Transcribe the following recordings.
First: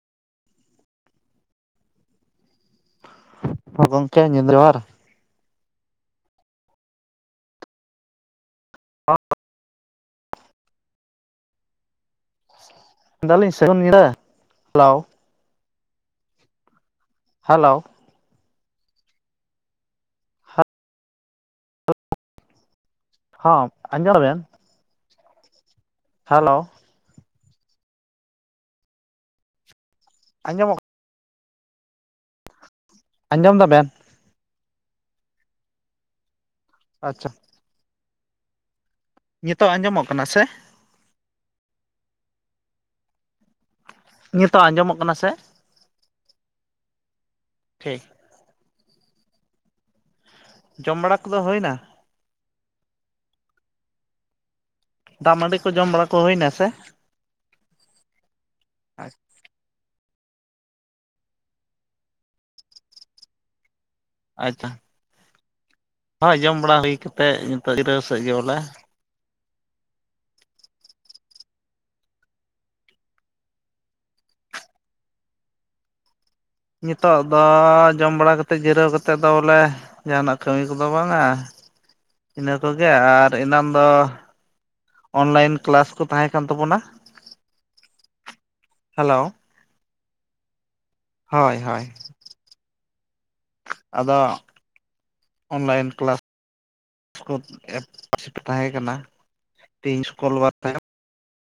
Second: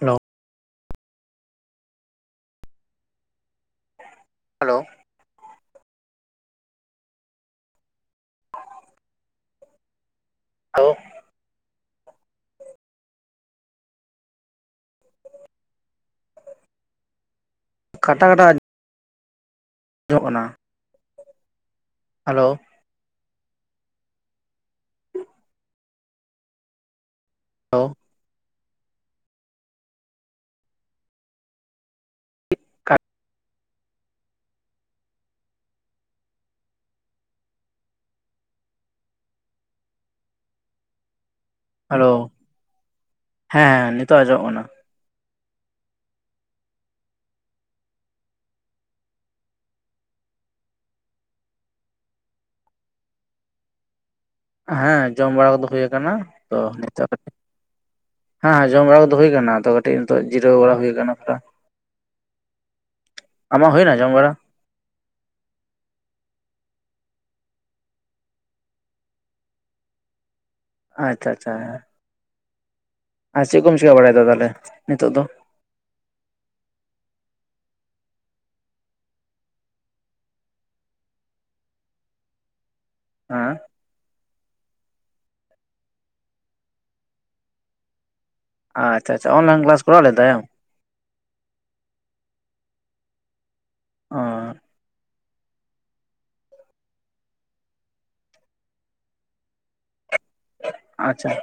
ᱱᱚ ᱜᱚᱝᱠᱮ ᱧᱤᱫᱟ ᱡᱚᱦᱟᱨ ᱦᱮᱞᱳ ᱦᱚ [unintelligible] ᱢᱮᱱᱫᱟᱞᱤᱧ ᱥᱟᱹᱜᱩᱱ ᱧᱤᱫᱟᱹ ᱦᱮᱞᱳ ᱠᱟᱴᱟ ᱠᱟᱴᱟ ᱟᱡ ᱡᱚᱢᱚᱜ ᱠᱟᱱᱟ᱾ ᱦᱮᱞᱳ ᱦᱚᱸ ᱟᱡᱚᱢᱮᱜ ᱟᱢ ᱦᱮᱞᱳ ᱦᱮᱞᱳ ᱟᱸᱡᱚᱢᱚᱜ ᱟᱸᱡᱚᱢ ᱫᱟᱵᱮᱱ ᱟᱪᱪᱷᱟ ᱱᱤᱛᱚᱜ ᱟᱸᱡᱚᱢᱚᱜ ᱠᱟᱱᱟ ᱥᱮ? ᱦᱮᱞᱳ ᱦᱮᱸ ᱱᱤ ᱱᱤᱛᱚᱜ ᱟᱸᱡᱚᱢᱚᱜ ᱠᱟᱱᱟ ᱥᱮ? ᱴᱷᱤᱠ ᱡᱚᱢ ᱵᱟᱲᱟ ᱠᱚᱫᱚ ᱦᱩᱭᱱᱟ? ᱦᱮᱸ ᱡᱚᱢ ᱫᱟᱜ ᱵᱟᱲᱟ ᱢᱟᱹᱰᱤ ᱠᱚᱫᱚ ᱠᱚ ᱦᱩᱭ ᱡᱚᱢ ᱵᱟᱲᱟ ᱟᱠᱟᱱᱟ ᱠᱚ ᱦᱩᱭᱱᱟ ᱛᱚ ᱥᱮ ᱱᱤᱛᱚᱜ ᱠᱟᱹᱴᱤᱡ ᱦᱮᱸ ᱦᱮ ᱡᱚᱢ ᱵᱟᱲᱟ ᱠᱚ ᱫᱚ ᱦᱩᱭ ᱟᱠᱟᱱᱟ᱾ ᱟᱫᱚ ᱠᱟᱹᱴᱤᱡ ᱱᱤᱛᱚᱜ ᱡᱤᱨᱟᱹᱣ ᱵᱟᱲᱟ ᱦᱩᱭ ᱟᱠᱟᱱᱟ ᱛᱟᱨᱯᱚᱨᱮ ᱟᱢᱟᱜ ᱦᱩᱭᱱᱟ ᱡᱚᱢ ᱵᱟᱹᱲᱟ ᱟᱪᱪᱷᱟ ᱦᱳᱭ ᱡᱚᱢ ᱵᱟᱲᱟ ᱦᱩᱭ ᱠᱟᱛᱮᱫ ᱱᱤᱛᱚᱜ ᱡᱤᱨᱟᱹᱣ ᱥᱮᱫ ᱜᱮ ᱵᱚᱞᱮ ᱟᱪᱪᱷᱟ ᱟᱪᱪᱷᱟ ᱟᱨ ᱪᱮᱫ ᱠᱚᱢ ᱪᱮᱠᱟ ᱵᱟᱲᱟᱭᱮᱫᱟ ᱛᱟᱦᱚᱞᱮ ᱱᱤᱛᱚᱜ ᱫᱚ ᱱᱤᱛᱚᱜ ᱫᱚ ᱡᱚᱢ ᱵᱟᱲᱟ ᱠᱟᱛᱮᱫ ᱡᱤᱨᱟᱹᱣ ᱠᱟᱛᱮᱫ ᱫᱚ ᱵᱚᱞᱮ ᱡᱟᱦᱟᱱᱟᱜ ᱠᱟᱹᱢᱤ ᱠᱚᱫᱚ ᱵᱟᱝ ᱟ ᱤᱱᱟᱹ ᱠᱚᱜᱮ ᱟᱨ ᱦᱮᱸ ᱮᱱᱟᱱ ᱫᱚ ᱚᱱᱞᱟᱭᱤᱱ ᱠᱞᱟᱥ ᱠᱚ ᱛᱟᱦᱮᱸ ᱠᱟᱱ ᱛᱟᱵᱚᱱᱟ᱾ ᱟᱪᱪᱷᱟ ᱦᱮᱞᱳ ᱟᱪᱪᱷᱟ ᱚᱱᱞᱟᱭᱤᱱ ᱠᱞᱟᱥ ᱠᱚᱨᱟᱣ ᱞᱮᱫ ᱛᱟᱦᱮᱱᱟᱢ ᱦᱳᱭ ᱦᱳᱭ ᱟᱫᱚ ᱚ ᱚᱱᱞᱟᱭᱤᱱ ᱠᱞᱟᱥ [unintelligible] ᱛᱟᱦᱮᱸ ᱠᱟᱱᱟ ᱛᱮᱦᱮᱧ ᱥᱩᱠᱚᱞ ᱵᱟᱨ ᱛᱟᱦᱮ ᱟᱪᱪᱷᱟ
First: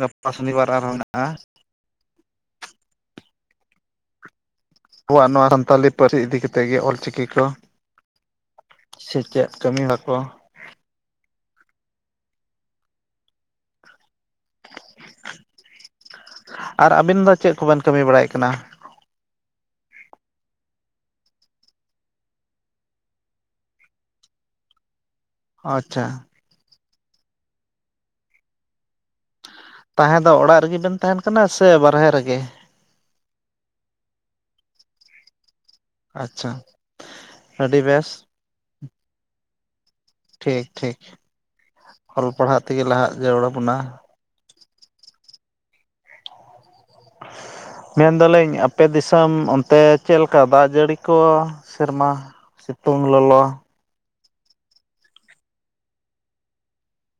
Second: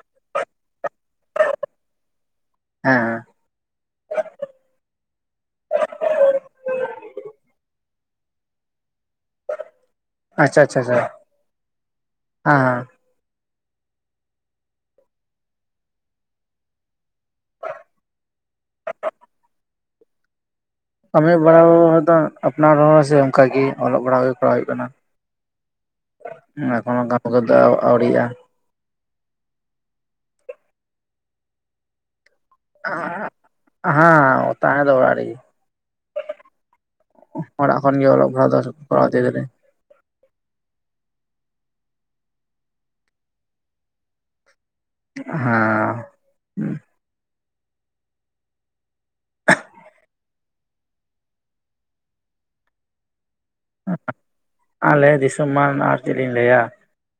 ᱜᱟᱯᱟ ᱥᱚᱱᱤᱵᱟᱨ ᱟᱨᱦᱚᱸ ᱢᱮᱱᱟᱜᱼᱟ ᱦᱮᱸ ᱟᱵᱚᱣᱟᱜ ᱱᱚᱣᱟ ᱥᱟᱱᱛᱟᱞᱤ ᱯᱟᱹᱨᱥᱤ ᱤᱫᱤ ᱠᱟᱛᱮ ᱜᱮ ᱚᱞ ᱪᱤᱠᱤ ᱠᱚ ᱥᱮᱪᱮᱫ ᱠᱟᱹᱢᱤ ᱵᱟᱠᱚ ᱟᱪᱪᱷᱟ ᱟᱪᱪᱷᱟ ᱟᱪᱪᱷᱟ ᱦᱮᱸ ᱦᱮᱸ ᱟᱨ ᱟᱵᱤᱱ ᱫᱚ ᱪᱮᱫ ᱠᱚᱵᱮᱱ ᱠᱟᱹᱢᱤ ᱵᱟᱲᱟᱭᱮᱫ ᱠᱟᱱᱟ ᱠᱟᱹᱢᱤ ᱵᱟᱲᱟ ᱫᱚ ᱟᱯᱱᱟᱨᱦᱚᱸ ᱥᱮ ᱚᱱᱠᱟᱜᱮ ᱚᱞᱚᱜ ᱯᱟᱲᱦᱟᱜ ᱜᱮ ᱠᱚᱨᱟᱣ ᱦᱩᱭᱩᱜ ᱠᱟᱱᱟ᱾ ᱟᱪᱪᱷᱟ ᱮᱠᱷᱚᱱ ᱠᱟᱹᱢᱤ ᱠᱚ ᱫᱚ ᱟᱣᱨᱤᱜᱼᱟ ᱛᱟᱦᱮᱸ ᱫᱚ ᱚᱲᱟᱜ ᱨᱮᱜᱮ ᱵᱮᱱ ᱛᱟᱦᱮᱱ ᱠᱟᱱᱟ ᱥᱮ ᱵᱟᱨᱦᱮ ᱨᱮᱜᱮ ᱦᱮᱸ ᱛᱟᱦᱮ ᱫᱚ ᱚᱲᱟᱜ ᱨᱮᱜᱮ᱾ ᱟᱪᱪᱷᱟ ᱟᱹᱰᱤ ᱚᱲᱟᱜᱹ ᱠᱷᱚᱱ ᱜᱮ ᱵᱮᱥ ᱚᱞᱚᱜ ᱫᱚ ᱠᱚᱨᱟᱣ ᱤᱫᱤ ᱮᱫᱟᱞᱤᱧ᱾ ᱴᱷᱤᱠ ᱴᱷᱤᱠ ᱚᱞ ᱯᱟᱲᱦᱟᱣᱜ ᱛᱮᱜᱮ ᱞᱟᱦᱟᱜ ᱡᱟᱹᱨᱩᱲ ᱟᱵᱚᱱᱟ ᱦᱮᱸ ᱢᱮᱱᱫᱟᱞᱤᱧ ᱟᱯᱮ ᱫᱤᱥᱚᱢ ᱚᱱᱛᱮ ᱪᱮᱫ ᱞᱮᱠᱟ ᱫᱟᱜ ᱡᱟᱹᱲᱤ ᱠᱚ? ᱥᱮᱨᱢᱟ ᱥᱤᱛᱩᱝ ᱞᱚᱞᱚ ᱾ ᱟᱞᱮ ᱫᱤᱥᱚᱢ ᱢᱟ ᱟᱨ ᱪᱮᱜ ᱞᱤᱧ ᱞᱟᱹᱭᱟ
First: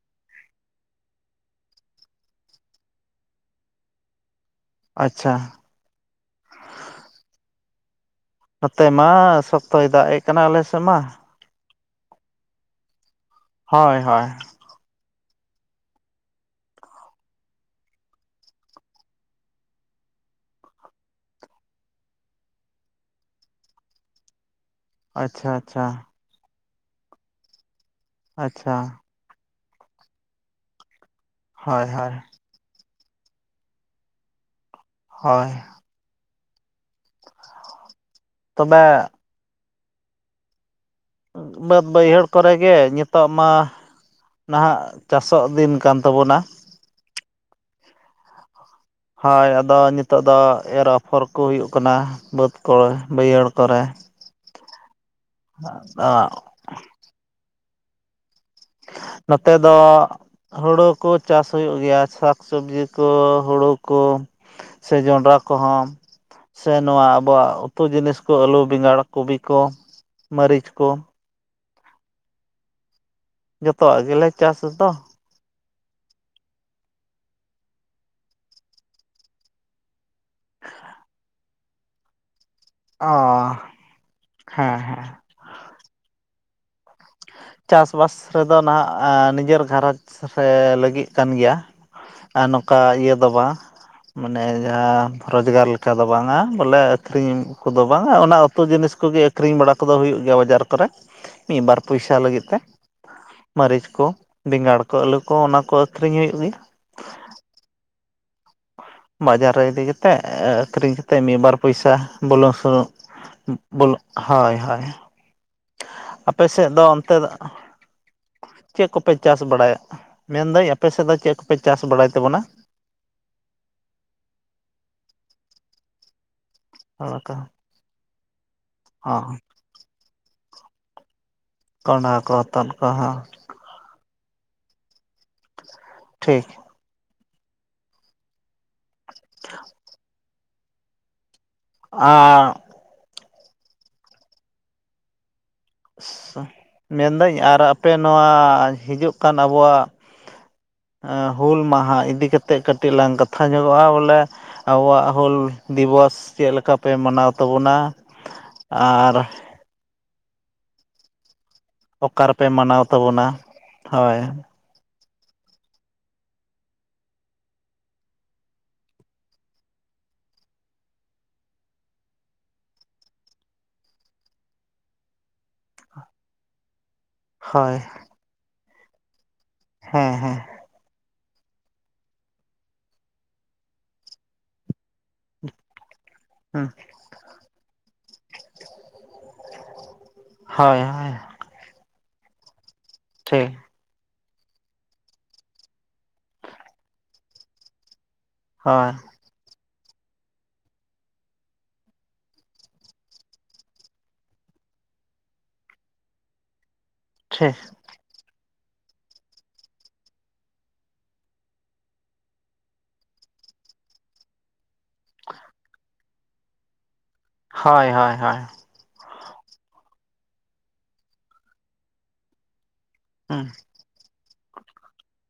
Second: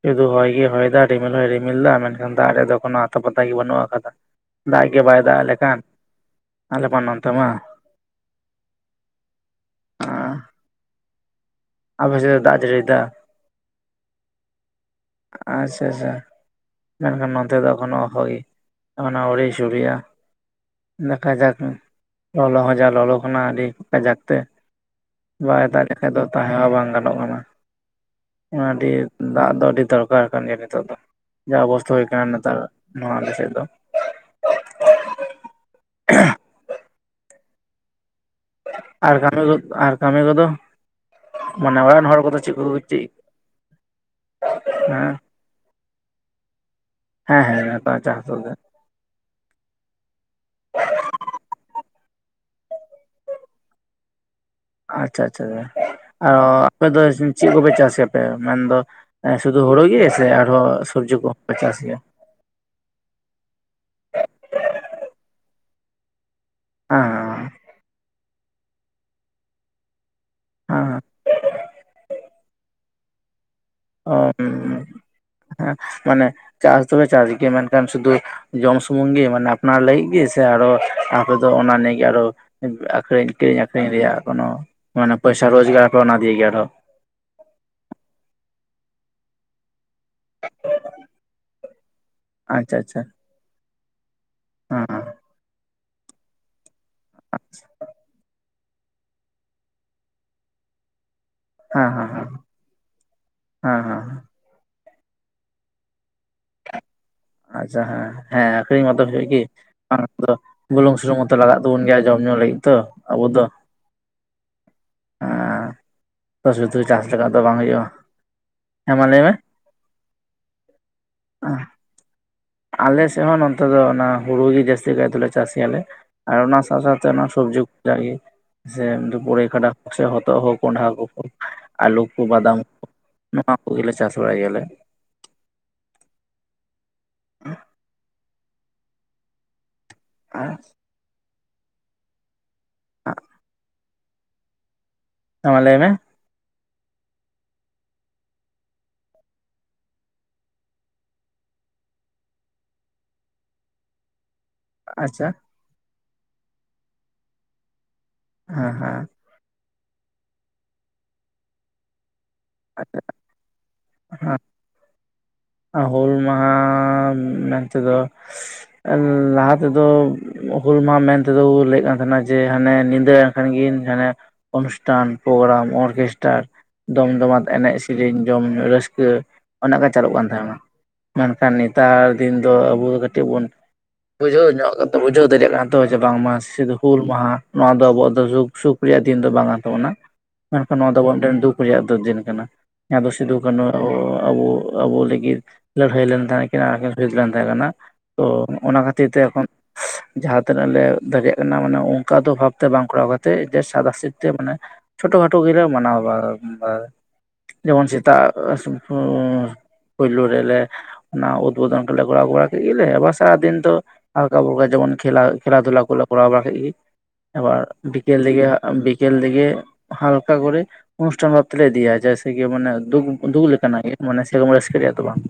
ᱥᱩᱫᱷᱩ ᱦᱚᱭ ᱜᱮ ᱦᱚᱭ ᱫᱟ ᱨᱤᱢᱤᱞ ᱦᱚᱭ ᱨᱤᱢᱤᱞ ᱫᱟ ᱢᱮᱱᱠᱷᱟᱱ ᱫᱟᱜ ᱨᱮᱫᱚ ᱠᱚᱱᱳ ᱟᱛᱟ ᱯᱟᱛᱟ ᱜᱮ ᱵᱟᱹᱱᱩᱜ ᱟᱠᱟᱫᱟ ᱾ ᱫᱟᱜ ᱜᱮ ᱵᱟᱭ ᱟᱪᱪᱷᱟ ᱫᱟᱜ ᱟᱞᱮ ᱠᱟᱱ ᱟᱞᱮ ᱢᱟ ᱱᱚᱛᱮ ᱢᱟ ᱾ ᱱᱚᱛᱮ ᱢᱟ ᱥᱚᱠᱛᱚᱭ ᱫᱟᱜ ᱮᱜ ᱠᱟᱱᱟ ᱟᱞᱮ ᱥᱮᱜ ᱢᱟ ᱾ ᱟᱯᱮ ᱥᱮᱜ ᱫᱚ ᱫᱟᱜ ᱡᱟᱹᱲᱤ ᱫᱟ? ᱦᱳᱭ ᱦᱳᱭ ᱾ ᱟᱪᱪᱷᱟ ᱟᱪᱪᱷᱟ ᱾ ᱢᱮᱱᱠᱷᱟᱱ ᱱᱚᱛᱮ ᱫᱚ ᱮᱠᱷᱚᱱᱳ ᱦᱚᱭ ᱟᱹᱣᱨᱤ ᱥᱩᱨᱩᱭᱟ ᱾ ᱫᱟᱠᱟᱡᱟᱠ ᱞᱚᱞᱚ ᱦᱚᱸ ᱡᱟ ᱞᱚᱞᱚ ᱠᱟᱱᱟ ᱟᱹᱰᱤ ᱠᱟᱡᱟᱠ ᱛᱮ ᱾ ᱟᱪᱪᱷᱟ ᱵᱟᱭ ᱫᱟᱜ ᱟᱪᱪᱷᱟ ᱞᱮᱠᱷᱟᱡ ᱫᱚ ᱛᱟᱦᱮᱸ ᱦᱚᱸ ᱵᱟᱝ ᱜᱟᱱᱚᱜ ᱠᱟᱱᱟ ᱟᱹᱰᱤ ᱟᱪᱪᱷᱟ ᱫᱟᱜ ᱫᱚ ᱟᱹᱰᱤ ᱼᱼ ᱫᱚᱨᱠᱟᱨ ᱠᱟᱱ ᱜᱮᱭᱟ ᱱᱤᱛᱚᱜ ᱫᱚ ᱡᱟ ᱦᱳᱭ ᱚᱵᱚᱥᱛᱷᱟ ᱦᱩᱭ ᱦᱳᱭ ᱠᱟᱱᱟ ᱱᱮᱛᱟᱨ ᱱᱚᱣᱟ ᱟᱞᱮ ᱥᱮᱫ ᱫᱚ ᱾ ᱦᱳᱭ ᱼᱼ ᱛᱚᱵᱮ ᱼᱼ ᱟᱨ ᱠᱟᱹᱢᱤ [inaudible] ᱟᱨ ᱠᱟᱹᱢᱤ ᱠᱚᱫᱚ? ᱢᱟᱱᱮ ᱵᱟᱹᱫᱽ ᱚᱲᱟᱜ ᱨᱮᱱ ᱦᱚᱲ ᱵᱟᱹᱭᱦᱟᱹᱲ ᱠᱚᱫᱚ ᱠᱚᱨᱮ ᱪᱮᱫ ᱜᱮ ᱠᱚ ᱪᱮᱫ ᱧᱤᱛᱚᱜ ᱢᱟ ᱱᱟᱦᱟᱜ ᱦᱮᱸ ᱪᱟᱥ ᱼᱼ ᱛᱚᱜ ᱫᱤᱱ ᱠᱟᱱ ᱛᱟᱵᱚᱱᱟ ᱾ ᱦᱮᱸ ᱦᱮᱸ [unintelligible] ᱦᱳᱭ ᱟᱫᱚ ᱱᱤᱛᱚᱜ ᱫᱚ ᱮᱨ ᱟᱯᱷᱚᱨ ᱠᱚ ᱦᱩᱭᱩᱜ ᱠᱟᱱᱟ ᱾ ᱵᱟᱹᱫᱽ ᱠᱚᱨᱮ ᱵᱟᱹᱭᱦᱟᱹᱲ ᱠᱚᱨᱮ ᱾ ᱟᱪᱪᱷᱟ ᱟᱪᱪᱷᱟ ᱟᱸ ᱚ ᱟᱯᱮᱫ ᱫᱚ ᱪᱤᱜ ᱠᱚᱯᱮ ᱪᱟᱥ ᱜᱮᱭᱟᱯᱮ? ᱢᱮᱱ ᱫᱚ ᱱᱚᱛᱮ ᱥᱩᱫᱷᱩ ᱫᱚ ᱦᱩᱲᱩ ᱜᱤ ᱥᱮ ᱟᱨᱦᱚᱸ ᱥᱚᱵᱽᱡᱤ ᱠᱚ ᱪᱟᱥ ᱜᱮᱭᱟ? ᱥᱚᱵᱽᱡᱤ ᱠᱚ ᱦᱳᱲᱩ ᱠᱚ ᱥᱮ ᱡᱚᱱᱰᱨᱟ ᱠᱚᱦᱚᱸ ᱾ ᱥᱮ ᱦᱮᱸ ᱱᱚᱣᱟ ᱟᱵᱚᱣᱟᱜ ᱩᱛᱩ ᱡᱤᱱᱤᱥ ᱠᱚ ᱟᱹᱞᱩ ᱵᱮᱸᱜᱟᱲ ᱠᱚᱵᱤ ᱠᱚ ᱢᱟᱹᱨᱤᱪ ᱠᱚ ᱾ ᱦᱮᱸ ᱡᱚᱛᱚᱣᱟᱜ ᱜᱮᱞᱮ ᱪᱟᱥ ᱫᱚ [unintelligible] ᱢᱟᱱᱮ ᱪᱟᱥ ᱫᱚᱵᱮ ᱪᱟᱥ ᱜᱮ ᱢᱮᱱᱠᱷᱟᱱ ᱥᱩᱫᱩ ᱼᱼ ᱡᱚᱢ ᱥᱩᱢᱩᱝ ᱜᱮ ᱢᱟᱱᱮ ᱟᱯᱱᱟᱨ ᱞᱟᱹᱜᱤᱜ ᱜᱤ ᱥᱮ ᱟᱨᱚ ᱟᱯᱮ ᱫᱚ ᱚᱱᱟ ᱱᱤᱭᱮ ᱜᱮ ᱟᱨᱚ ᱼᱼ ᱚ ᱟᱠᱷᱨᱤᱧ ᱠᱤᱨᱤᱧ ᱟᱠᱷᱨᱤᱧ ᱨᱮᱭᱟᱜ ᱠᱚᱱᱚ ᱦᱮᱸ ᱦᱮᱸ ᱢᱟᱱᱮ ᱯᱚᱭᱥᱟ ᱨᱳᱡᱽᱜᱟᱨ ᱚᱱᱟ ᱫᱤᱭᱮ ᱜᱮ ᱟᱨᱦᱚᱸ? ᱪᱟᱥᱵᱟᱥ ᱨᱮᱫᱚ ᱱᱟᱦᱟᱜ ᱱᱤᱡᱮᱨ ᱜᱷᱟᱨᱚᱸᱡᱽ ᱼᱼ ᱥᱮᱨᱮ ᱞᱟᱹᱜᱤᱫ ᱠᱟᱱ ᱜᱮᱭᱟ ᱟᱨ ᱟᱪᱪᱷᱟ ᱱᱚᱠᱟ ᱟᱪᱪᱷᱟ ᱤᱭᱟᱹ ᱫᱚ ᱵᱟ ᱾ ᱢᱟᱱᱮ ᱦᱮᱸ ᱡᱟᱦᱟᱸ ᱨᱚᱡᱽᱜᱟᱨ ᱞᱮᱠᱟ ᱫᱚ ᱵᱟᱝᱟ ᱵᱚᱞᱮ ᱟᱹᱠᱷᱨᱤᱧ ᱠᱚᱫᱚ ᱵᱟᱝᱟ ᱚᱱᱟ ᱼᱼ ᱡᱚᱛᱚ ᱡᱤᱱᱤᱥ ᱠᱚᱜᱮ ᱟᱹᱠᱷᱨᱤᱧ ᱵᱟᱲᱟ ᱠᱚᱫᱚ ᱦᱩᱭᱩᱜ ᱜᱮᱭᱟ ᱵᱟᱡᱟᱨ ᱠᱚᱨᱮ ᱾ ᱦᱮᱸ ᱦᱮᱸ ᱯᱩᱭᱥᱟ ᱦᱮᱸ ᱞᱟᱹᱜᱤᱫ ᱛᱮ ᱦᱮᱸ ᱢᱟᱹᱨᱤᱪ ᱠᱚ ᱦᱮᱸ ᱵᱮᱸᱜᱟᱲ ᱠᱚ ᱟᱹᱞᱩ ᱠᱚ ᱚᱱᱟ ᱠᱚ ᱟᱹᱷᱨᱤᱧ ᱦᱩᱭᱩᱜ ᱜᱮᱭᱟ ᱾ ᱟᱪᱪᱷᱟ ᱦᱮᱸ ᱾ ᱦᱮᱸ ᱟᱠᱷᱨᱤᱧ ᱢᱟᱛᱚ ᱦᱩᱭᱩᱜ ᱜᱤ ᱵᱟᱡᱟᱨ ᱨᱮ ᱤᱫᱤ ᱠᱟᱛᱮᱫ ᱟᱹᱠᱷᱨᱤᱧ ᱵᱩᱞᱩᱝ ᱥᱩᱱᱩᱝ ᱠᱟᱛᱮᱫ ᱢᱚᱛᱚ ᱢᱤᱫ ᱵᱟᱨ ᱞᱟᱜᱟᱜ ᱛᱟᱵᱚᱱ ᱜᱮᱭᱟ ᱡᱚᱢ ᱧᱩ ᱞᱟᱹᱜᱤᱫ ᱛᱚ ᱟᱵᱚ ᱫᱚ ᱾ ᱵᱳᱞᱳᱜ ᱦᱚᱭ ᱦᱚᱭ ᱾ ᱦᱮᱸᱼᱼ ᱟᱯᱮ ᱥᱮᱜ ᱫᱚ ᱚᱱᱛᱮ ᱫᱚ ᱪᱮᱜ ᱦᱮᱸ ᱢᱟ ᱠᱚᱯᱮ ᱞᱟᱹᱭ ᱢᱮ ᱪᱟᱥ ᱵᱟᱲᱟᱭᱟ? ᱢᱮᱱᱫᱟᱹᱧ ᱟᱯᱮᱥᱮᱜ ᱫᱚ ᱪᱮᱫ ᱠᱚᱯᱮ ᱪᱟᱥ ᱵᱟᱲᱟᱭ ᱛᱟᱵᱚᱱᱟ? ᱟᱞᱮᱥᱮᱜ ᱦᱚᱸ ᱱᱚᱛᱮ ᱫᱚ ᱚᱱᱟ ᱦᱩᱲᱩ ᱜᱤ ᱡᱟᱹᱥᱛᱤ ᱠᱟᱭ ᱫᱚᱞᱮ ᱪᱟᱥ ᱜᱮᱭᱟᱞᱮ ᱾ ᱟᱨ ᱚᱱᱟ ᱥᱟᱶ ᱥᱟᱶᱛᱮ ᱚᱱᱟ ᱦᱚᱸ ᱥᱚᱵᱡᱤ ᱠᱚ ᱡᱟᱜᱤ ᱥᱮ ᱯᱩᱨᱟᱹᱭ ᱠᱷᱰᱟ ᱼᱼ ᱥᱮ ᱦᱚᱛᱚᱫ ᱦᱳ ᱠᱚᱸᱰᱷᱟ ᱠᱚ ᱦᱳᱠ ᱟᱞᱩ ᱠᱚ ᱠᱚᱸᱰᱷᱟ ᱵᱟᱫᱟᱢ ᱦᱚᱛᱚᱫ ᱠᱚ ᱦᱚᱸ ᱱᱚᱣᱟ ᱠᱚᱜᱮᱞᱮ ᱪᱟᱥ ᱵᱟᱲᱟᱭ ᱜᱮᱭᱟᱞᱮ ᱾ ᱴᱷᱤᱠ ᱼᱼ [unintelligible] [unintelligible] ᱟ ᱼᱼ ᱟᱻ ᱟᱸᱜ ᱼᱼ ᱦᱮᱸ ᱢᱟ ᱞᱟᱹᱭ ᱢᱮ? ᱢᱮᱱᱫᱟᱹᱧ ᱟᱨ ᱟᱯᱮ ᱱᱚᱣᱟ ᱦᱤᱡᱩᱜ ᱠᱟᱱ ᱟᱵᱚᱣᱟᱜ ᱼᱼ ᱦᱩᱞ ᱢᱟᱦᱟ ᱤᱫᱤ ᱠᱟᱛᱮᱜ ᱠᱟᱹᱴᱤᱡ ᱞᱟᱝ ᱠᱟᱛᱷᱟ ᱧᱚᱜᱚᱜᱼᱟ ᱵᱚᱞᱮ ᱾ ᱟᱵᱚᱣᱟᱜ ᱟᱪᱪᱷᱟ ᱦᱩᱞ ᱫᱤᱵᱚᱥ ᱪᱮᱫ ᱞᱮᱠᱟᱯᱮ ᱢᱟᱱᱟᱣ ᱛᱟᱵᱚᱱᱟ, ᱦᱮᱸ ᱦᱮᱸ ᱟᱨ ᱚᱠᱟᱨ ᱨᱮᱯᱮ ᱢᱟᱱᱟᱣ ᱟᱪᱪᱷᱟ ᱛᱟᱵᱚᱱᱟ ᱦᱚᱭ᱾ ᱦᱮᱸ ᱦᱩᱞ ᱢᱟᱦᱟ ᱢᱮᱱᱛᱮ ᱫᱚ ᱞᱟᱦᱟ ᱛᱮ ᱫᱚ ᱦᱩᱞ ᱢᱟᱦᱟ ᱢᱮᱱᱛᱮ ᱫᱚ ᱠᱚ ᱞᱟᱹᱭᱮᱫ ᱠᱟᱱ ᱛᱟᱦᱮ‍ᱸᱱᱟ ᱡᱮ ᱦᱟᱱᱮ ᱧᱤᱫᱟᱹ ᱮᱱ ᱠᱷᱟᱱᱜᱤᱱ ᱦᱟᱱᱮ ᱚᱱᱩᱥᱴᱷᱟᱱ ᱯᱨᱳᱜᱨᱟᱢ ᱚᱨᱠᱮᱥᱴᱟᱨ ᱫᱚᱢ ᱫᱚᱢ ᱦᱳᱭ ᱮᱱᱮᱡ ᱥᱮᱨᱮᱧ ᱡᱚᱢ ᱧᱩ ᱨᱟᱹᱥᱠᱟᱹ ᱚᱱᱮ ᱚᱱᱠᱟ ᱦᱮᱸ ᱪᱟᱹᱞᱩᱜ ᱠᱟᱱ ᱦᱮᱸ ᱛᱟᱦᱮᱸᱱᱟ ᱢᱮᱱᱠᱷᱟᱱ ᱱᱮᱛᱟᱨ ᱫᱤᱱ ᱫᱚ ᱟᱵᱚ ᱫᱚ ᱠᱟᱹᱴᱤᱡ ᱵᱚᱱ ᱵᱩᱡᱷᱟᱹᱣ ᱧᱚᱜ ᱵᱩᱡᱷᱟᱹᱣ ᱫᱟᱲᱮᱭᱟᱜ ᱠᱟᱱ ᱛᱟᱦᱮᱸᱱᱟ ᱛᱚ ᱪᱮ ᱵᱟᱝ ᱢᱟ ᱦᱩᱸ ᱥᱩᱫᱩ ᱦᱩᱞ ᱢᱟᱦᱟ ᱱᱚᱣᱟ ᱫᱚ ᱟᱵᱚᱣᱟᱜ ᱫᱚ ᱫᱩᱠ ᱥᱩᱠ ᱨᱮᱭᱟᱜ ᱫᱤᱱ ᱫᱚ ᱵᱟᱝ ᱠᱟᱱ ᱛᱟᱵᱚᱱᱟ ᱢᱮᱱᱠᱷᱟᱱ ᱦᱳᱭ ᱱᱚᱣᱟ ᱫᱚ ᱦᱳᱭ ᱟᱵᱚᱣᱟᱜ ᱢᱤᱫ ᱴᱮᱱ ᱫᱩᱠ ᱨᱮᱭᱟᱜ ᱫᱚ ᱫᱤᱱ ᱠᱟᱱᱟ ᱡᱟᱦᱟᱸ ᱫᱚ ᱥᱤᱫᱩ ᱴᱷᱤᱠ ᱠᱟᱹᱱᱩ ᱟᱵᱚ ᱟᱵᱚ ᱞᱟᱹᱜᱤᱫ ᱞᱟᱹᱲᱦᱟᱹᱭ ᱞᱮᱱ ᱛᱟᱦᱮᱸ ᱠᱤᱱ ᱟᱨ ᱠᱤᱱ ᱯᱷᱤᱴ ᱞᱮᱱ ᱛᱟᱦᱮᱸ ᱠᱟᱱᱟ ᱛᱚ ᱚᱱᱟ ᱦᱳᱭ ᱠᱷᱟᱹᱛᱤᱨ ᱛᱮ ᱮᱠᱷᱚᱱ [unintelligible] ᱡᱟᱦᱟᱸ ᱛᱤᱱᱟᱹᱜ ᱞᱮ ᱫᱟᱲᱮᱭᱟᱜ ᱠᱟᱱᱟ ᱢᱟᱱᱮ ᱚᱱᱠᱟ ᱫᱚ ᱵᱷᱟᱵᱽ ᱛᱮ ᱵᱟᱝ ᱠᱚᱨᱟᱣ ᱠᱟᱛᱮᱜ ᱡᱮ ᱥᱟᱫᱟ ᱥᱤᱛ ᱛᱮ ᱢᱟᱱᱮ ᱪᱷᱳᱴᱳ ᱠᱷᱟᱴᱳ ᱜᱮᱞᱮ ᱢᱟᱱᱟᱣ ᱵᱟ ᱴᱷᱤᱠ ᱡᱮᱢᱚᱱ ᱥᱮᱛᱟᱜ ᱯᱚᱭ ᱯᱳᱭᱞᱚ ᱨᱮᱞᱮ ᱚᱱᱟ ᱩᱫᱽᱵᱳᱫᱚᱱ ᱠᱚᱞᱮ ᱠᱳᱨᱟᱣ ᱵᱟᱲᱟ ᱠᱮᱫ ᱜᱮᱞᱮ ᱟᱵᱟᱨ ᱥᱟᱨᱟᱫᱤᱱ ᱛᱚ ᱟᱨᱞᱠᱟ ᱵᱠᱟ ᱡᱮᱢᱚᱱ ᱠᱷᱮᱞᱟ ᱠᱷᱮᱞᱟ ᱫᱷᱩᱞᱟ ᱠᱚ ᱠᱚᱨᱟᱣ ᱵᱟᱲᱟᱠ ᱜᱮ ᱟᱵᱟᱨ ᱦᱳᱭ ᱦᱳᱭ ᱵᱤᱠᱮᱞ ᱦᱳᱭ ᱫᱤᱜᱮ ᱵᱤᱠ ᱵᱤᱠᱮᱞ ᱛᱮᱜᱮ ᱦᱟᱞᱠᱟ ᱠᱚᱨᱮ ᱚᱱᱩᱥᱴᱷᱟᱱ ᱵᱷᱟᱵ ᱛᱮᱞᱮ ᱤᱫᱤᱭᱟ ᱡᱮᱭᱥᱮᱠᱤ ᱢᱟᱱᱮ ᱫᱩᱠ ᱫᱩᱠ ᱞᱮᱠᱟᱱᱟᱜ ᱜᱮᱸ ᱢᱟᱱᱮ ᱥᱮᱨᱚᱢ ᱨᱟᱹᱥᱠᱟᱹ ᱨᱮᱭᱟ ᱫᱚ ᱵᱟᱝ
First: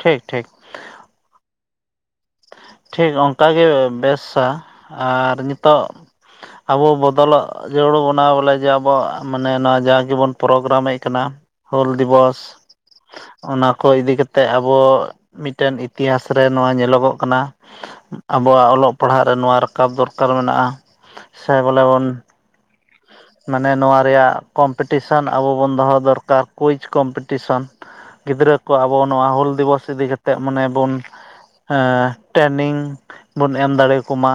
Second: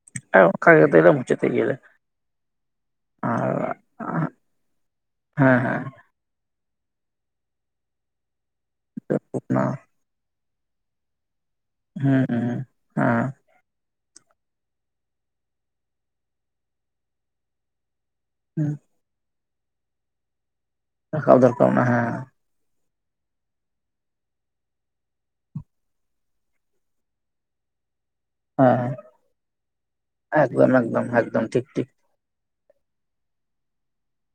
ᱴᱷᱤᱠ ᱟᱨ ᱴᱷᱤᱠ ᱚᱱᱠᱟ ᱠᱟᱛᱮ ᱜᱮᱞᱮ ᱢᱩᱪᱟᱹᱫ ᱠᱮᱜ ᱜᱮᱸ ᱟᱞᱮ ᱴᱷᱤᱠ ᱚᱱᱠᱟ ᱜᱮᱸ ᱵᱮᱥᱟ ᱟᱨ ᱦᱮᱸ ᱱᱤᱛᱚᱜ ᱦᱮᱸ ᱟᱵᱚ ᱵᱚᱫᱚᱞᱚᱜ ᱡᱟᱹᱨᱩᱲ ᱵᱚᱱᱟ ᱵᱚᱞᱮ ᱡᱮ ᱟᱵᱚ ᱢᱟᱱᱮ ᱦᱩᱸ ᱱᱚᱣᱟ ᱡᱟ ᱜᱮᱵᱚᱱ ᱯᱨᱳᱜᱨᱟᱢᱮᱜ ᱠᱟᱱᱟ ᱦᱩᱞ ᱦᱩᱸ ᱫᱤᱵᱚᱥ ᱦᱮᱸ ᱚᱱᱟ ᱠᱚ ᱤᱫᱤ ᱠᱟᱛᱮᱜ ᱟᱵᱚ ᱢᱤᱫ ᱴᱮᱱ ᱤᱛᱤᱦᱟᱥ ᱨᱮ ᱱᱚᱣᱟ ᱧᱮᱞᱚᱜᱚᱜ ᱠᱟᱱᱟ ᱦᱩᱸ ᱟᱵᱚᱣᱟᱜ ᱚᱞᱚᱜ ᱯᱟᱲᱦᱟᱜ ᱨᱮ ᱱᱚᱣᱟ ᱨᱟᱠᱟᱵ ᱫᱚᱨᱠᱟᱨ ᱢᱮᱱᱟᱜᱼᱟ᱾ ᱨᱟᱠᱟᱵ ᱥᱮ ᱫᱚᱨᱠᱟᱨ ᱵᱚᱞᱮ ᱚᱱᱟ ᱵᱚᱱ ᱦᱮᱸ ᱢᱟᱱᱮ ᱱᱚᱣᱟ ᱨᱮᱭᱟᱜ ᱠᱚᱢᱯᱤᱴᱤᱥᱮᱱ ᱟᱵᱚ ᱵᱚᱱ ᱫᱚᱦᱚ ᱫᱚᱨᱠᱟᱨ ᱠᱩᱭᱪ ᱠᱚᱢᱯᱤᱴᱤᱥᱮᱱ ᱜᱤᱫᱽᱨᱟᱹ ᱠᱚ ᱦᱮᱸ ᱟᱵᱚ ᱱᱚᱣᱟ ᱦᱩᱞ ᱫᱤᱵᱚᱥ ᱤᱫᱤ ᱠᱟᱛᱮᱫ ᱢᱟᱱᱮ ᱮᱠᱫᱚᱢ ᱵᱚᱱ ᱮᱠᱫᱚᱢ ᱮᱠᱫᱚᱢ ᱴᱷᱤᱠ ᱦᱮᱸ ᱴᱷᱤᱠ ᱴᱨᱮᱱᱤᱝ ᱵᱚᱱ ᱮᱢ ᱫᱟᱲᱮ ᱟᱠᱚ ᱢᱟ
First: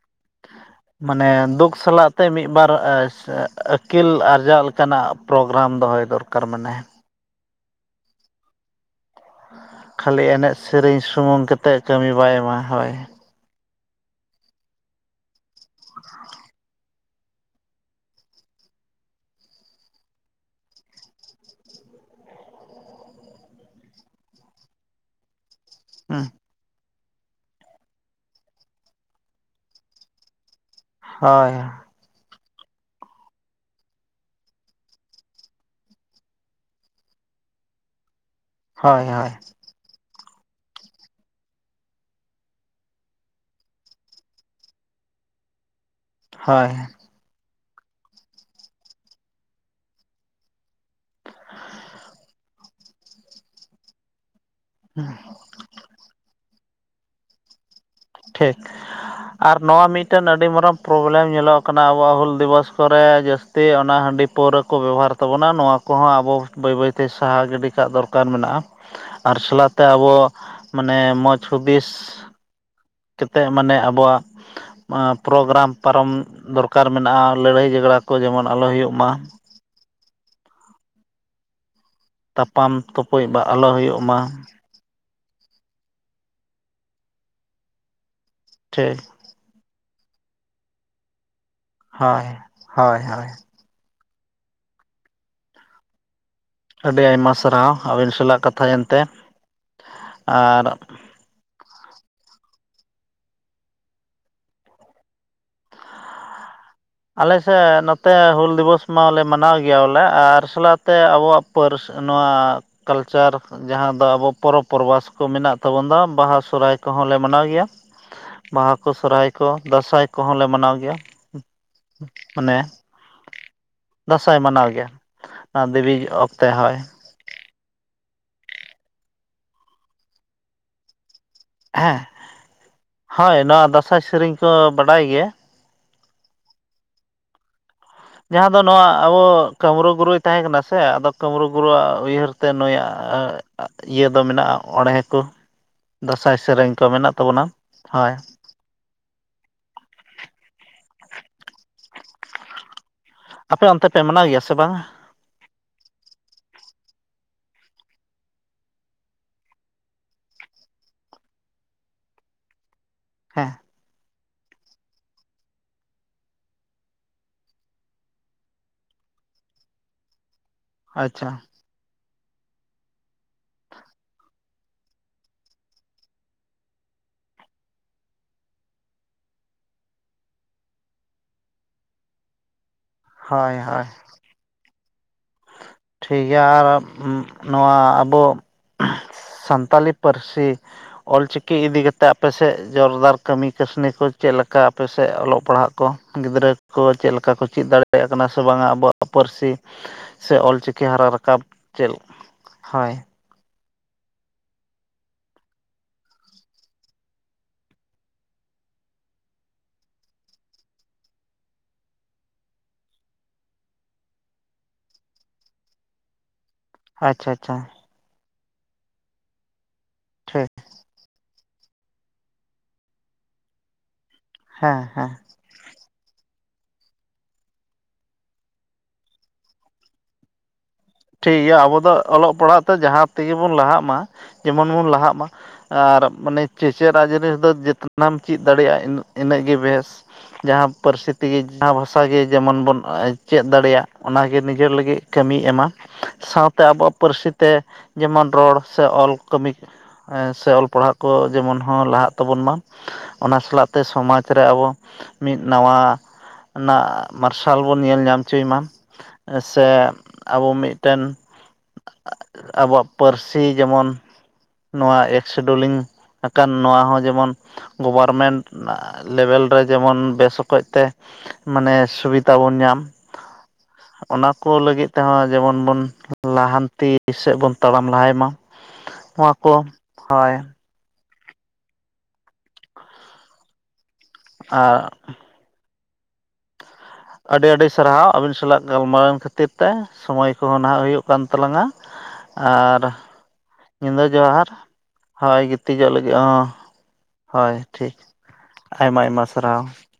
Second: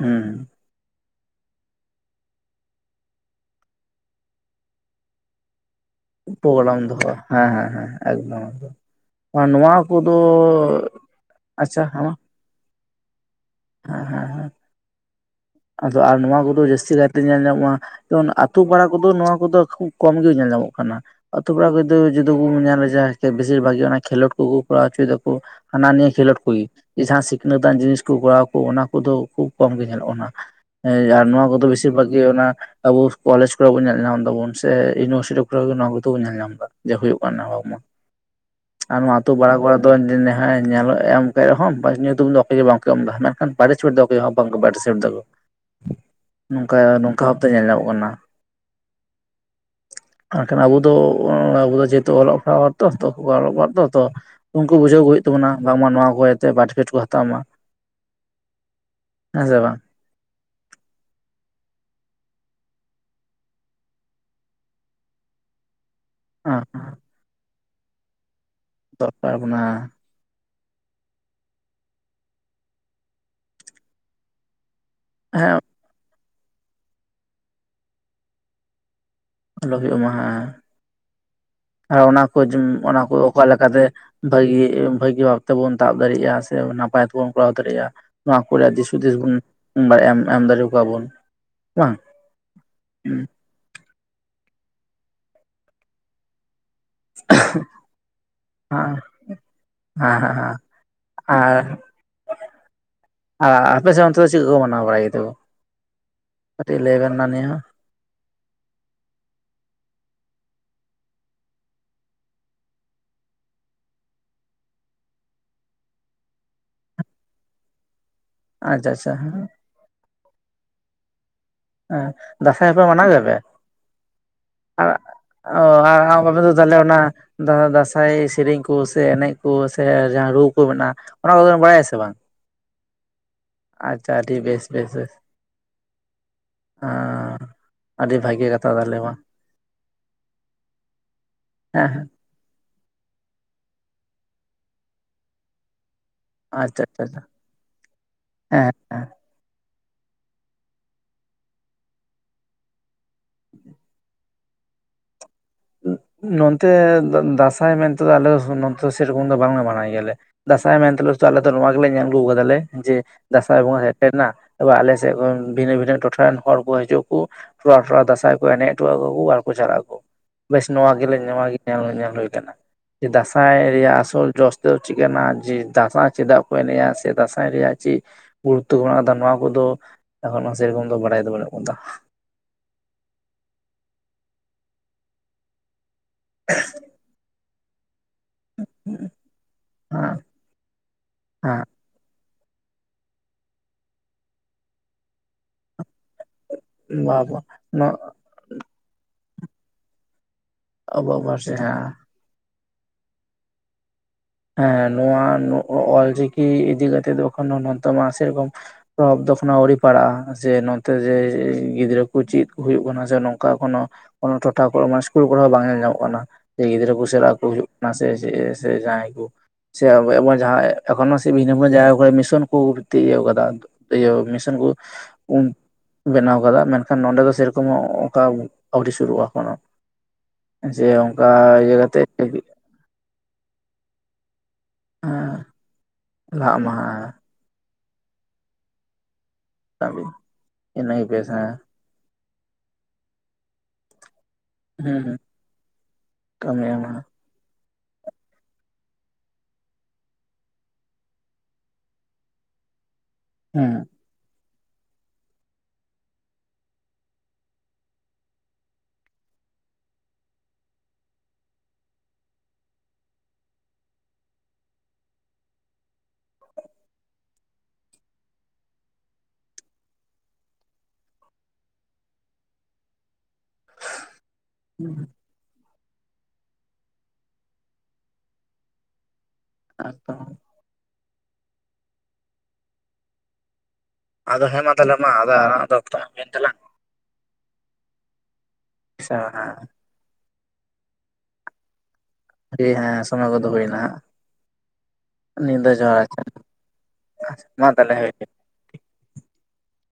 ᱦᱩᱸ ᱢᱟᱱᱮ ᱫᱩᱠ ᱥᱟᱞᱟᱜ ᱛᱮ ᱢᱤᱫ ᱵᱟᱨ ᱟᱹᱠᱤᱞ ᱟᱨᱡᱟᱜ ᱞᱮᱠᱟᱱᱟᱜ ᱯᱨᱳᱜᱨᱟᱢ ᱫᱚᱦᱚᱭ ᱫᱚᱨᱠᱟᱨ ᱯᱨᱳᱜᱨᱟᱢ ᱢᱮᱱᱟᱭᱟ ᱫᱚᱦᱚ ᱦᱮᱸ ᱦᱮᱸ ᱦᱮᱸ ᱮᱠᱫᱚᱢ ᱮᱠᱫᱚᱢ ᱱᱚᱣᱟ ᱠᱚᱫᱚ ᱠᱷᱟᱹᱞᱤ ᱮᱱᱮᱡ ᱥᱮᱨᱮᱧ ᱥᱩᱢᱩᱝ ᱟᱪᱪᱷᱟ ᱠᱟᱛᱮᱫ ᱦᱮᱸ ᱠᱟᱹᱢᱤ ᱢᱟ ᱵᱟᱭ ᱮᱢᱟ ᱦᱚᱭ ᱦᱮᱸ ᱦᱮᱸ ᱦᱮᱸ ᱟᱫᱚ ᱟᱨ ᱱᱚᱣᱟ ᱠᱚᱫᱚ ᱡᱟᱹᱥᱛᱤ ᱠᱟᱭ ᱧᱮᱞ ᱧᱟᱢᱚᱜᱼᱟ ᱡᱮᱢᱚᱱ ᱟᱛᱳ ᱯᱟᱲᱟ ᱠᱚᱫᱚ ᱱᱚᱣᱟ ᱠᱚᱫᱚ ᱠᱷᱩᱵ ᱠᱚᱢ ᱜᱮ ᱧᱮᱞ ᱧᱟᱢᱚᱜ ᱠᱟᱱᱟ ᱟᱹᱛᱩ ᱠᱚᱲᱟ ᱠᱚ ᱫᱚ ᱡᱩᱫᱟᱹ ᱜᱮᱵᱚᱱ ᱧᱮᱞᱟ ᱡᱟᱦᱟᱸ ᱵᱮᱥᱤᱨ ᱵᱷᱟᱜ ᱜᱮ ᱚᱱᱟ ᱠᱷᱮᱞᱳᱱᱰ ᱠᱚ ᱠᱚ ᱠᱚᱨᱟᱣ ᱦᱳᱪᱳᱭ ᱫᱟᱠᱚ ᱦᱟᱱᱟ ᱱᱤᱭᱟᱹ ᱦᱩᱸ ᱠᱷᱮᱞᱳᱰ ᱠᱚ ᱜᱮ ᱡᱟᱦᱟᱸ ᱥᱤᱠᱷᱱᱟᱹᱛ ᱟᱱ ᱡᱤᱱᱤᱥ ᱠᱚ ᱠᱚᱨᱟᱣ᱾ ᱚᱱᱟ ᱠᱚᱫᱚ ᱠᱷᱩᱵ ᱠᱚᱢ ᱜᱮ ᱧᱮᱞᱚᱜ ᱠᱟᱱᱟ ᱟᱨ ᱱᱚᱣᱟ ᱦᱳᱭ ᱠᱚᱫᱚ ᱵᱤᱥᱤᱨ ᱵᱷᱟᱜᱽ ᱜᱮ ᱚᱱᱟ᱾ ᱟᱵᱚ ᱠᱚᱞᱮᱡᱽ ᱠᱚᱨᱮ ᱵᱚᱱ ᱧᱮᱞ ᱧᱟᱢ ᱫᱟᱵᱩᱱ ᱥᱮ ᱤᱭᱩᱱᱤᱵᱷᱟᱨᱥᱤᱴᱤ ᱠᱚᱨᱮ ᱱᱚᱣᱟ ᱠᱚᱫᱚ ᱵᱚᱱ ᱧᱮᱞ ᱧᱟᱢ ᱮᱫᱟ ᱡᱮ ᱦᱳᱭᱳᱜ ᱠᱟᱱᱟ [inaudible] ᱟᱨ ᱱᱚᱣᱟ ᱦᱳᱭ ᱟᱹᱛᱩ ᱯᱟᱲᱟ ᱠᱚᱨᱮ ᱫᱚ ᱧᱮᱞ ᱧᱟᱢ ᱠᱮᱫ ᱨᱮᱦᱚᱸ ᱵᱟᱥ ᱧᱩᱛᱩᱢ ᱫᱚ ᱚᱠᱚᱭ ᱜᱮ ᱵᱟᱝ ᱠᱚ ᱮᱢ ᱮᱫᱟ ᱢᱮᱱ ᱠᱷᱟᱱ ᱯᱟᱨᱴᱤᱥᱤᱯᱮᱴ ᱫᱚ ᱚᱠᱚᱭ ᱦᱚᱸ ᱵᱟᱝ ᱠᱚ ᱯᱟᱨᱴᱤᱫᱤᱯᱮᱴ ᱫᱟᱠᱚ ᱦᱳᱭ ᱱᱚᱝᱠᱟ ᱱᱚᱝᱠᱟ ᱵᱷᱟᱵᱛᱮ ᱧᱮᱞ ᱧᱟᱢᱚᱜ ᱠᱟᱱᱟ [unintelligible] ᱮᱱᱠᱷᱟᱱ ᱟᱵᱚ ᱫᱚ ᱟᱵᱚ ᱫᱚ ᱡᱮᱦᱮᱛᱩ ᱚᱞᱚᱜ ᱯᱟᱲᱦᱟᱜ ᱦᱚᱲ ᱛᱚ ᱚᱞᱚᱜ ᱯᱟᱲᱦᱟᱜ ᱛᱚ ᱩᱱᱠᱩ ᱵᱩᱡᱷᱟᱹᱣ ᱠᱚ ᱦᱩᱭᱩᱜ ᱛᱟᱵᱚᱱᱟ ᱵᱟᱝ ᱢᱟ ᱱᱚᱣᱟ ᱠᱚ ᱤᱭᱟᱹ ᱮᱛᱮ ᱯᱟᱴᱤᱫᱤᱯᱮᱴ ᱵᱟᱠᱮᱴ ᱠᱚ ᱦᱟᱛᱟᱣ ᱢᱟ ᱴᱷᱤᱠ ᱦᱮᱸ ᱟᱨ ᱥᱮ ᱵᱟᱝ ᱱᱚᱣᱟ ᱢᱤᱫ ᱢᱤᱫ ᱴᱮᱱ ᱟᱹᱰᱤ ᱢᱟᱨᱟᱝ ᱯᱨᱚᱵᱞᱮᱢ ᱧᱮᱞᱚᱜ ᱠᱟᱱᱟ ᱟᱵᱚᱣᱟᱜ ᱦᱩᱞ ᱫᱤᱵᱚᱥ ᱠᱚᱨᱮ ᱡᱟᱹᱥᱛᱤ ᱚᱱᱟ ᱦᱟᱺᱰᱤ ᱯᱟᱹᱣᱨᱟᱹ ᱠᱚ ᱵᱮᱵᱚᱦᱟᱨᱟ ᱛᱟᱵᱚᱱᱟ ᱱᱚᱣᱟ ᱠᱚᱦᱚᱸ ᱟᱵᱚ ᱦᱮᱸ ᱵᱟᱹᱭ ᱵᱟᱹᱭᱛᱮ ᱥᱟᱦᱟ ᱜᱤᱰᱤ ᱠᱟᱜ ᱫᱚᱨᱠᱟᱨ ᱢᱮᱱᱟᱜᱼᱟ ᱫᱚᱨᱠᱟᱨ ᱟᱨ ᱵᱚᱱᱟ ᱥᱟᱞᱟᱜᱛᱮ ᱟᱵᱚ᱾ ᱢᱟᱱᱮ ᱢᱚ ᱦᱩᱫᱤᱥ ᱠᱟᱛᱮᱫ ᱢᱟᱱᱮ ᱟᱵᱚᱣᱟᱜ ᱦᱮᱸ ᱯᱨᱳᱜᱨᱟᱢ᱾ ᱯᱟᱨᱚᱢ ᱫᱚᱨᱠᱟᱨ ᱢᱮᱱᱟᱜᱼᱟ ᱞᱟᱹᱲᱦᱟᱹᱭ ᱡᱷᱚᱜᱽᱲᱟ ᱠᱚ ᱡᱮᱢᱚᱱ ᱟᱞᱚ ᱦᱩᱭᱩᱜ ᱢᱟ ᱟᱞᱚ ᱦᱩᱭᱩᱜᱢᱟ ᱦᱮᱸ ᱟᱨ ᱚᱱᱟᱠᱚ ᱛᱟᱯᱟᱢ ᱚᱱᱟᱠᱩ ᱛᱩᱯᱩᱡ ᱚᱠᱟ ᱵᱟ ᱟᱞᱚ ᱞᱮᱠᱟᱛᱮ ᱦᱩᱭᱩᱜ ᱢᱟ ᱵᱷᱟᱹᱜᱤ ᱵᱷᱟᱹᱜᱤ ᱵᱷᱟᱵ ᱛᱮᱵᱚᱱ ᱛᱟᱵ ᱫᱟᱲᱮᱭᱟᱜᱼᱟ ᱥᱮ ᱱᱟᱯᱟᱭ ᱛᱮᱵᱚᱱ ᱠᱚᱨᱟᱣ ᱫᱟᱲᱮᱭᱟᱜᱼᱟ ᱱᱚᱣᱟ ᱠᱚᱨᱮ ᱫᱤᱥ ᱴᱷᱤᱠ ᱦᱩᱫᱤᱥ ᱵᱚᱱ ᱵᱟ ᱮᱢ ᱮᱢ ᱫᱟᱲᱮᱚᱣᱟ ᱵᱚᱱ ᱵᱟᱝ ᱦᱳᱭ ᱦᱳᱭ ᱦᱮᱸ ᱦᱳᱭ ᱟᱹᱰᱤ ᱟᱭᱢᱟ ᱥᱟᱨᱦᱟᱣ ᱟᱹᱵᱤᱱ ᱥᱟᱞᱟᱜ ᱦᱮᱸ ᱠᱟᱛᱷᱟᱟᱭᱮᱱᱛᱮ ᱦᱮᱸ ᱦᱮᱸ ᱟᱨ ᱟᱨ ᱟᱨ ᱟᱯᱮᱮᱥᱮᱫ ᱚᱱᱛᱮ ᱫᱚ ᱪᱮᱫ ᱠᱚ ᱢᱟᱱᱟᱣ ᱵᱟᱲᱟᱭᱚ ᱟᱨᱴ ᱞᱟᱱ ᱟᱞᱮᱮᱥᱮᱫ ᱛᱮ ᱦᱩᱞ ᱫᱤᱵᱚᱥ ᱢᱟᱞᱮ ᱢᱟᱱᱟᱣ ᱜᱮᱭᱟ ᱵᱚᱞᱮ ᱟᱨ ᱥᱟᱞᱟᱜᱛᱮ ᱟᱵᱚᱣᱟᱜ ᱯᱟᱹᱨᱥᱤ ᱱᱚᱣᱟ ᱠᱟᱞᱪᱟᱨ ᱡᱟᱦᱟᱸ ᱫᱚ ᱟᱵᱚ ᱯᱚᱨᱚᱵᱽ ᱯᱚᱨᱵᱷᱟᱥ ᱠᱚ ᱢᱮᱱᱟᱜ ᱛᱟᱵᱚ ᱫᱚ ᱵᱟᱦᱟ ᱥᱚᱦᱨᱟᱭ ᱠᱚᱦᱚᱸᱞ ᱞᱮ ᱢᱟᱱᱟᱣ ᱜᱮᱭᱟ ᱵᱟᱦᱟ ᱠᱚ ᱟᱪᱪᱷᱟ ᱟᱪᱪᱷᱟ ᱥᱚᱨᱦᱟᱭ ᱦᱮᱸ ᱠᱚ ᱫᱟᱸᱥᱟᱭ ᱠᱚᱦᱚᱸᱞ ᱞᱮ ᱢᱟᱱᱟᱣ ᱜᱮᱭᱟ ᱦᱮᱸ ᱢᱟᱱᱮ ᱫᱟᱸᱥᱟᱭᱯᱟᱨ ᱢᱟᱱᱟ ᱡᱵ ᱫᱟᱸᱥᱟᱭ ᱢᱟᱱᱟᱣ ᱟᱨ ᱜᱮᱭᱟ ᱚ ᱚᱱᱟ ᱫᱮᱵᱤ ᱟᱨ ᱵᱟ ᱚᱠᱛᱮ ᱫᱚ ᱛᱟᱦᱚᱞᱮ ᱦᱳᱭ ᱚᱱᱟ ᱫᱟᱸᱥᱟᱭ ᱥᱮᱨᱮᱧ ᱠᱚ ᱥᱮ ᱮᱱᱮᱡ ᱠᱚ ᱥᱮ ᱡᱟᱦᱟᱸ ᱨᱩ ᱠᱚ ᱢᱮᱱᱟᱜᱼᱟ ᱚᱱᱟ ᱠᱚᱫᱚ ᱵᱟᱲᱟᱭᱟ ᱥᱮ ᱦᱮᱸ ᱵᱟᱝ ᱦᱳᱭ ᱱᱚᱣᱟ ᱫᱟᱸᱥᱟᱭ ᱟᱪᱪᱷᱟ ᱥᱮᱨᱮᱧ ᱴᱷᱤᱠ ᱵᱮᱥ ᱠᱚ ᱵᱮᱥ ᱵᱟᱰᱟᱭ ᱵᱮᱥ ᱜᱮᱭᱟ ᱟᱨ ᱡᱟᱦᱟᱸ ᱫᱚ ᱱᱚᱣᱟ ᱟᱵᱚ ᱠᱟᱢᱨᱩ ᱜᱩᱨᱩᱭ ᱛᱟᱦᱮᱸ ᱠᱟᱱᱟ ᱥᱮ ᱟᱫᱚ ᱠᱟᱢᱨ ᱜᱩᱨᱩᱣᱟᱜ ᱦᱮᱸ ᱦᱮᱸ ᱩᱭᱦᱟᱹᱨ ᱛᱮ ᱱᱩᱭᱟᱜ ᱤᱭᱟᱹ ᱫᱚ ᱢᱮᱱᱟᱜᱼᱟ ᱚᱬᱦᱮ ᱠᱚ ᱫᱟᱸᱥᱟᱭ ᱟᱪᱪᱷᱟ ᱥᱮᱨᱮᱧᱠᱚ ᱢᱮᱱᱟᱜ ᱟᱪᱪᱷᱟ ᱛᱟᱵᱚᱱᱟ ᱦᱳᱭ ᱦᱮᱸ ᱟᱯᱮ ᱚᱱᱛᱮ ᱯᱮ ᱢᱟᱱᱟᱣ ᱜᱮᱭᱟ ᱥᱮ ᱵᱟᱝᱟ ᱱᱚᱱᱛᱮ ᱫᱟᱸᱥᱟᱭ ᱢᱮᱱᱛᱮᱮᱫᱚ ᱟᱞᱮ ᱫᱚ ᱫᱚ ᱥᱮᱨᱚᱠᱚᱢ ᱫᱚ ᱵᱟᱝᱞᱮ ᱢᱟᱱᱟᱭ ᱜᱮᱭᱟᱞᱮ ᱫᱟᱸᱥᱟᱭ ᱢᱮᱱᱛᱮᱟᱞᱮ ᱥᱩᱫᱩ ᱟᱞᱮᱚ ᱱᱚᱣᱟ ᱜᱮᱞᱮ ᱧᱮᱞ ᱟᱹᱜᱩ ᱟᱠᱟᱫᱟᱞᱮ ᱡᱮ ᱦᱮᱸ ᱫᱟᱸᱟᱭ ᱵᱚᱸᱜᱟ ᱮᱵ ᱟᱞᱮ ᱥᱮᱫ ᱵᱷᱤᱱᱟᱹ ᱵᱷᱤᱱᱟᱹᱚ ᱴᱚᱴᱷᱟ ᱨᱮᱱ ᱦᱚᱲ ᱠᱚ ᱦᱤᱡᱩᱜ ᱠᱚ ᱛᱷᱚᱲᱞᱟ ᱴᱷᱚᱲᱟ ᱫᱟᱸᱟᱭ ᱠᱚ ᱮᱱᱮᱡ ᱦᱚᱴᱚᱣᱟᱣᱟ ᱠᱚ ᱟᱨ ᱠᱚ ᱪᱟᱞᱟᱜ ᱟᱠᱚ ᱵᱮᱥ ᱱᱚᱣᱟ ᱜᱮᱞᱮ ᱟᱪᱪᱷᱟ ᱱᱚᱣᱟ ᱜᱮ ᱧᱮᱞ ᱧᱮᱞ ᱦᱩᱭ ᱟᱠᱟᱱᱟ ᱡᱮ ᱫᱟᱸᱟᱭ ᱨᱮᱭᱟᱜ ᱟᱥᱚᱞ ᱡᱚᱥ ᱛᱮᱫᱚ ᱪᱮᱫ ᱠᱟᱱᱟ ᱡᱮ ᱫᱟᱸᱟᱭ ᱪᱮᱫᱟᱜ ᱠᱚ ᱮᱱᱮᱡᱼᱟ ᱥᱮ ᱫᱟᱸ ᱨᱮᱭᱟᱜ ᱪᱮᱫ ᱜᱩᱨᱩᱛᱛᱚ ᱠᱚ ᱢᱮᱱᱟᱜ ᱟᱠᱟᱫᱟ ᱱᱚᱣᱟ ᱠᱚᱫᱚ ᱮᱠᱷᱚᱱ ᱥᱮᱨᱚᱠᱚᱢ ᱫᱚ ᱵᱟᱰᱟᱭ ᱫᱚ ᱵᱟᱹᱱᱩᱜ ᱟᱠᱟᱫᱟ ᱦᱳᱭ ᱦᱳᱭ ᱴᱷᱤᱠ ᱜᱮᱭᱟ ᱟᱨ ᱱᱚᱣᱟ ᱟᱵᱚ ᱥᱟᱱᱛᱟᱞᱤ ᱦᱮᱸ ᱯᱟᱹᱨᱥᱤ ᱚᱞ ᱪᱤᱠᱤ ᱦᱮᱸ ᱤ ᱛᱮ ᱟᱯᱮᱥᱮᱫ ᱡᱳᱨᱫᱟᱨ ᱠᱟᱹᱢᱤ ᱠᱟᱹᱥᱱᱤ ᱠᱚ ᱪᱮᱫ ᱞᱮᱠᱟ ᱟᱯᱮᱥᱮᱫ ᱚᱞᱚᱜ ᱯᱟᱲᱦᱟᱜ ᱠᱚ ᱜᱤᱫᱽᱨᱟᱹ ᱠᱚ ᱪᱮᱫ ᱵᱟ ᱵᱟ ᱞᱮᱠᱟ ᱠᱚ ᱪᱮᱫ ᱱᱚᱣᱟ ᱫᱟᱲᱮᱭᱟᱜ ᱠᱟᱱᱟ ᱥᱮ ᱵᱟᱝᱟ ᱟᱵᱚᱣᱟᱜ ᱯᱟᱹᱨᱥᱤ ᱥᱮ ᱚᱞᱪᱤᱠ ᱪᱤᱠᱤ ᱦᱟᱨᱟ ᱟᱵᱚᱣᱟᱜ ᱨᱟᱠᱟᱵ ᱯᱟᱹᱨᱥᱤ ᱪᱮᱫ ᱦᱮᱸ ᱦᱳᱭ ᱦᱮᱸ ᱱᱚᱣᱟ ᱚᱞᱪᱤᱠᱤ ᱤᱫᱤ ᱠᱟᱛᱮ ᱛᱚᱠᱷᱚᱱ ᱱᱫ ᱢᱟᱥ ᱥᱮᱨᱚᱠᱚᱢ ᱯᱚᱨᱚᱵ ᱫᱚᱠᱷᱚᱱᱚ ᱟᱹᱣᱨᱤ ᱯᱟᱲᱟᱜᱼᱟ ᱡᱮ ᱱᱚᱛᱮ ᱡᱮ ᱜᱤᱫᱽᱨᱟᱹ ᱠᱚ ᱪᱮᱫ ᱠᱚ ᱦᱩᱭᱩᱜ ᱠᱟᱱᱟ ᱥᱮ ᱱᱚᱝᱠᱟ ᱠᱚᱱᱚ ᱠᱚᱱᱱᱳ ᱴᱚᱴᱷᱟ ᱠᱚ ᱢᱮ ᱤᱥᱠᱩᱞ ᱠᱚᱨᱮ ᱦᱚᱸ ᱵᱟᱝ ᱧᱮᱞ ᱧᱟᱢᱚᱜ ᱠᱟᱱᱟ ᱥᱮ ᱜᱤᱫᱽᱨᱟᱹ ᱠᱚ ᱟᱪᱪᱷᱟ ᱥᱮᱞᱟᱜᱚ ᱟᱪᱪᱷᱟ ᱦᱩᱭᱩᱜ ᱠᱟᱱᱟ ᱥᱮ ᱥᱮ ᱡᱟᱦᱟᱸᱭ ᱠᱚ ᱥᱮᱵ ᱴᱷᱤᱠ ᱡᱟᱦᱟᱸᱭ ᱮᱠᱷᱚᱱ ᱥᱮ ᱵᱷᱤ ᱵᱷ ᱢᱤᱥᱚᱱ ᱠᱚ ᱤᱭᱟᱹ ᱟᱠᱟᱫᱟ ᱤᱭᱟᱹ ᱢᱤᱥᱚᱱ ᱠᱚ ᱦᱮᱸ ᱦᱮᱸ ᱵᱮᱱᱟᱣ ᱟᱠᱟᱫᱟ ᱢᱮᱱᱠᱷᱟᱱ ᱱᱚᱸᱰᱮ ᱫᱚ ᱥᱮᱨᱚᱠᱚᱢ ᱚᱱᱠᱟ ᱟᱹᱣᱨᱤ ᱥᱩᱨᱩᱜᱼᱟ ᱠᱳ ᱡᱮᱢ ᱴᱷᱤᱠ ᱜᱮᱭᱟ ᱟᱵᱚ ᱫᱚ ᱚᱞᱚᱜ ᱯᱟᱲᱦᱟᱜ ᱛᱮ ᱡᱟᱦᱟᱸ ᱛᱮᱜᱮ ᱵᱚᱱ ᱞᱟᱦᱟᱜ ᱢᱟ ᱡᱮᱢᱚᱱ ᱵᱚᱱ ᱞᱟᱦᱟᱜ ᱢᱟ ᱟᱨ ᱢᱟᱱᱮ ᱞᱟᱦᱟᱜ ᱢᱟ ᱪᱮᱪᱟᱜ ᱦᱮᱸ ᱡᱤᱱᱤᱥ ᱫᱚ ᱡ ᱚᱱᱟᱢ ᱪᱮᱫ ᱫᱟᱲᱮᱭᱟᱜᱼᱟ ᱤᱱᱟᱹᱜ ᱜᱮ ᱵᱮᱥ ᱠᱟᱹᱢᱤ ᱡᱟᱦᱟᱸ ᱤᱱᱟᱹᱜᱮ ᱯᱟᱹᱨᱥᱤ ᱵᱮᱥ ᱛᱮᱜᱮ ᱦᱮᱸ ᱡᱟᱦᱟᱸ ᱦᱟᱥᱟᱮ ᱡᱮᱢᱚᱱ ᱵᱚᱱ ᱪᱮᱫ ᱫᱟᱲᱮᱭᱟᱜ ᱚᱱᱟᱜᱮ ᱱᱤᱡᱮᱨ ᱦᱩᱸ ᱞᱟᱹᱜᱤᱫ ᱦᱩᱸ ᱠᱟᱹᱢᱤᱭ ᱮᱢᱟ ᱥᱟᱶᱛᱮ ᱠᱟᱹᱢᱤ ᱮᱢ ᱟᱵᱚᱣᱟᱜ ᱯᱟᱹᱨᱥᱤ ᱛᱮ ᱡᱮᱢᱚᱱ ᱨᱚᱲ ᱥᱮ ᱚᱞ ᱠᱟᱹᱢᱤ ᱥᱮ ᱚᱞ ᱯᱟᱲᱦᱟᱜ ᱠᱚ ᱡᱮᱢᱚᱱ ᱦᱚᱸ ᱞᱟᱦᱟᱜ ᱛᱟᱵᱚᱱ ᱢᱟ ᱚᱱᱟ ᱥᱟᱞᱟᱜ ᱛᱮ ᱦᱮᱸ ᱥᱚᱢᱟᱡᱽ ᱨᱮ ᱟᱵᱚ ᱢᱤᱫ ᱱᱟᱣᱟ ᱱᱟᱜ ᱢᱟᱨᱥᱟᱞ ᱵᱚᱱ ᱧᱮᱞ ᱧᱟᱢ ᱦᱚᱪᱚᱭ ᱢᱟ ᱥᱮ ᱟᱵᱚ ᱢᱤᱫᱴᱮᱱ ᱟᱵᱚᱣᱟᱜ ᱯᱟᱹᱨᱥᱤ ᱡᱮᱢᱚᱱ ᱱᱚᱣᱟ ᱮᱠᱥᱤᱰᱩᱞᱤᱝ ᱟᱠᱟᱱ ᱱᱚᱣᱟ ᱦᱚᱸ ᱡᱮᱢᱚᱱ ᱜᱚᱵᱷᱚᱨᱢᱮᱱᱴ ᱞᱮᱵᱮᱞ ᱨᱮ ᱡᱮᱢᱚᱱ ᱵᱮᱥ ᱚᱠᱚᱡ ᱛᱮ ᱢᱟᱱᱮ ᱥᱩᱵᱤᱫᱟ ᱵᱚᱱ ᱧᱟᱢ ᱚᱱᱟ ᱠᱚ ᱞᱟᱹᱜᱤᱫ ᱛᱮᱦᱚᱸ ᱡᱮᱢᱚᱱ ᱵᱚᱱ ᱞᱟᱦᱟᱱᱛᱤ ᱥᱮᱫ ᱵᱚᱱ ᱛᱟᱲᱟᱢ ᱞᱟᱦᱟᱭ ᱢᱟ ᱱᱚᱣᱟ ᱠᱚ ᱦᱚᱭ ᱮᱠᱫᱚᱢ ᱟᱫᱚ ᱦᱮᱸ ᱢᱟ ᱟᱨ ᱛᱟᱦᱚᱞᱮ ᱢᱟ ᱟᱫᱚ ᱟᱨ ᱫᱚ ᱚᱠᱛᱚ ᱢᱟ ᱦᱩᱭᱮᱱ ᱛᱟᱞᱟᱝ ᱟᱹᱰᱤ ᱟᱹᱰᱤ ᱥᱟᱨᱦᱟᱣ ᱟᱹᱵᱤᱱ ᱥᱟᱞᱟᱜ ᱟᱪᱪᱷᱟ ᱜᱟᱞᱢᱟᱨᱟᱣᱮᱱ ᱠᱷᱟᱹᱛᱤᱨ ᱛᱮ ᱥᱚᱢᱚᱭ ᱠᱚᱦᱚᱸ ᱱᱟᱦᱟᱜ ᱦᱩᱭᱩᱜ ᱠᱟᱱ ᱛᱟᱞᱟᱝ-ᱟ ᱦᱮᱸ ᱟᱨ ᱦᱮᱸ ᱥᱚᱢᱚᱭ ᱠᱚᱫᱚ ᱦᱩᱭᱱᱟ ᱧᱤᱫᱟᱹ ᱦᱟᱸᱜ ᱡᱚᱦᱟᱨ ᱦᱚᱭ ᱱᱤᱛ ᱫᱚ ᱜᱤᱛᱤᱡᱚᱜ ᱡᱚᱦᱟᱨ ᱞᱟᱹᱜᱤᱫ ᱟᱪᱪᱷᱟ ᱦᱚᱸ ᱦᱳᱭ ᱢᱟ ᱴᱷᱤᱠ ᱛᱟᱦᱞᱮ ᱦᱚᱭ ᱟᱭᱢᱟ ᱟᱭᱢᱟ ᱥᱟᱨᱦᱟᱣ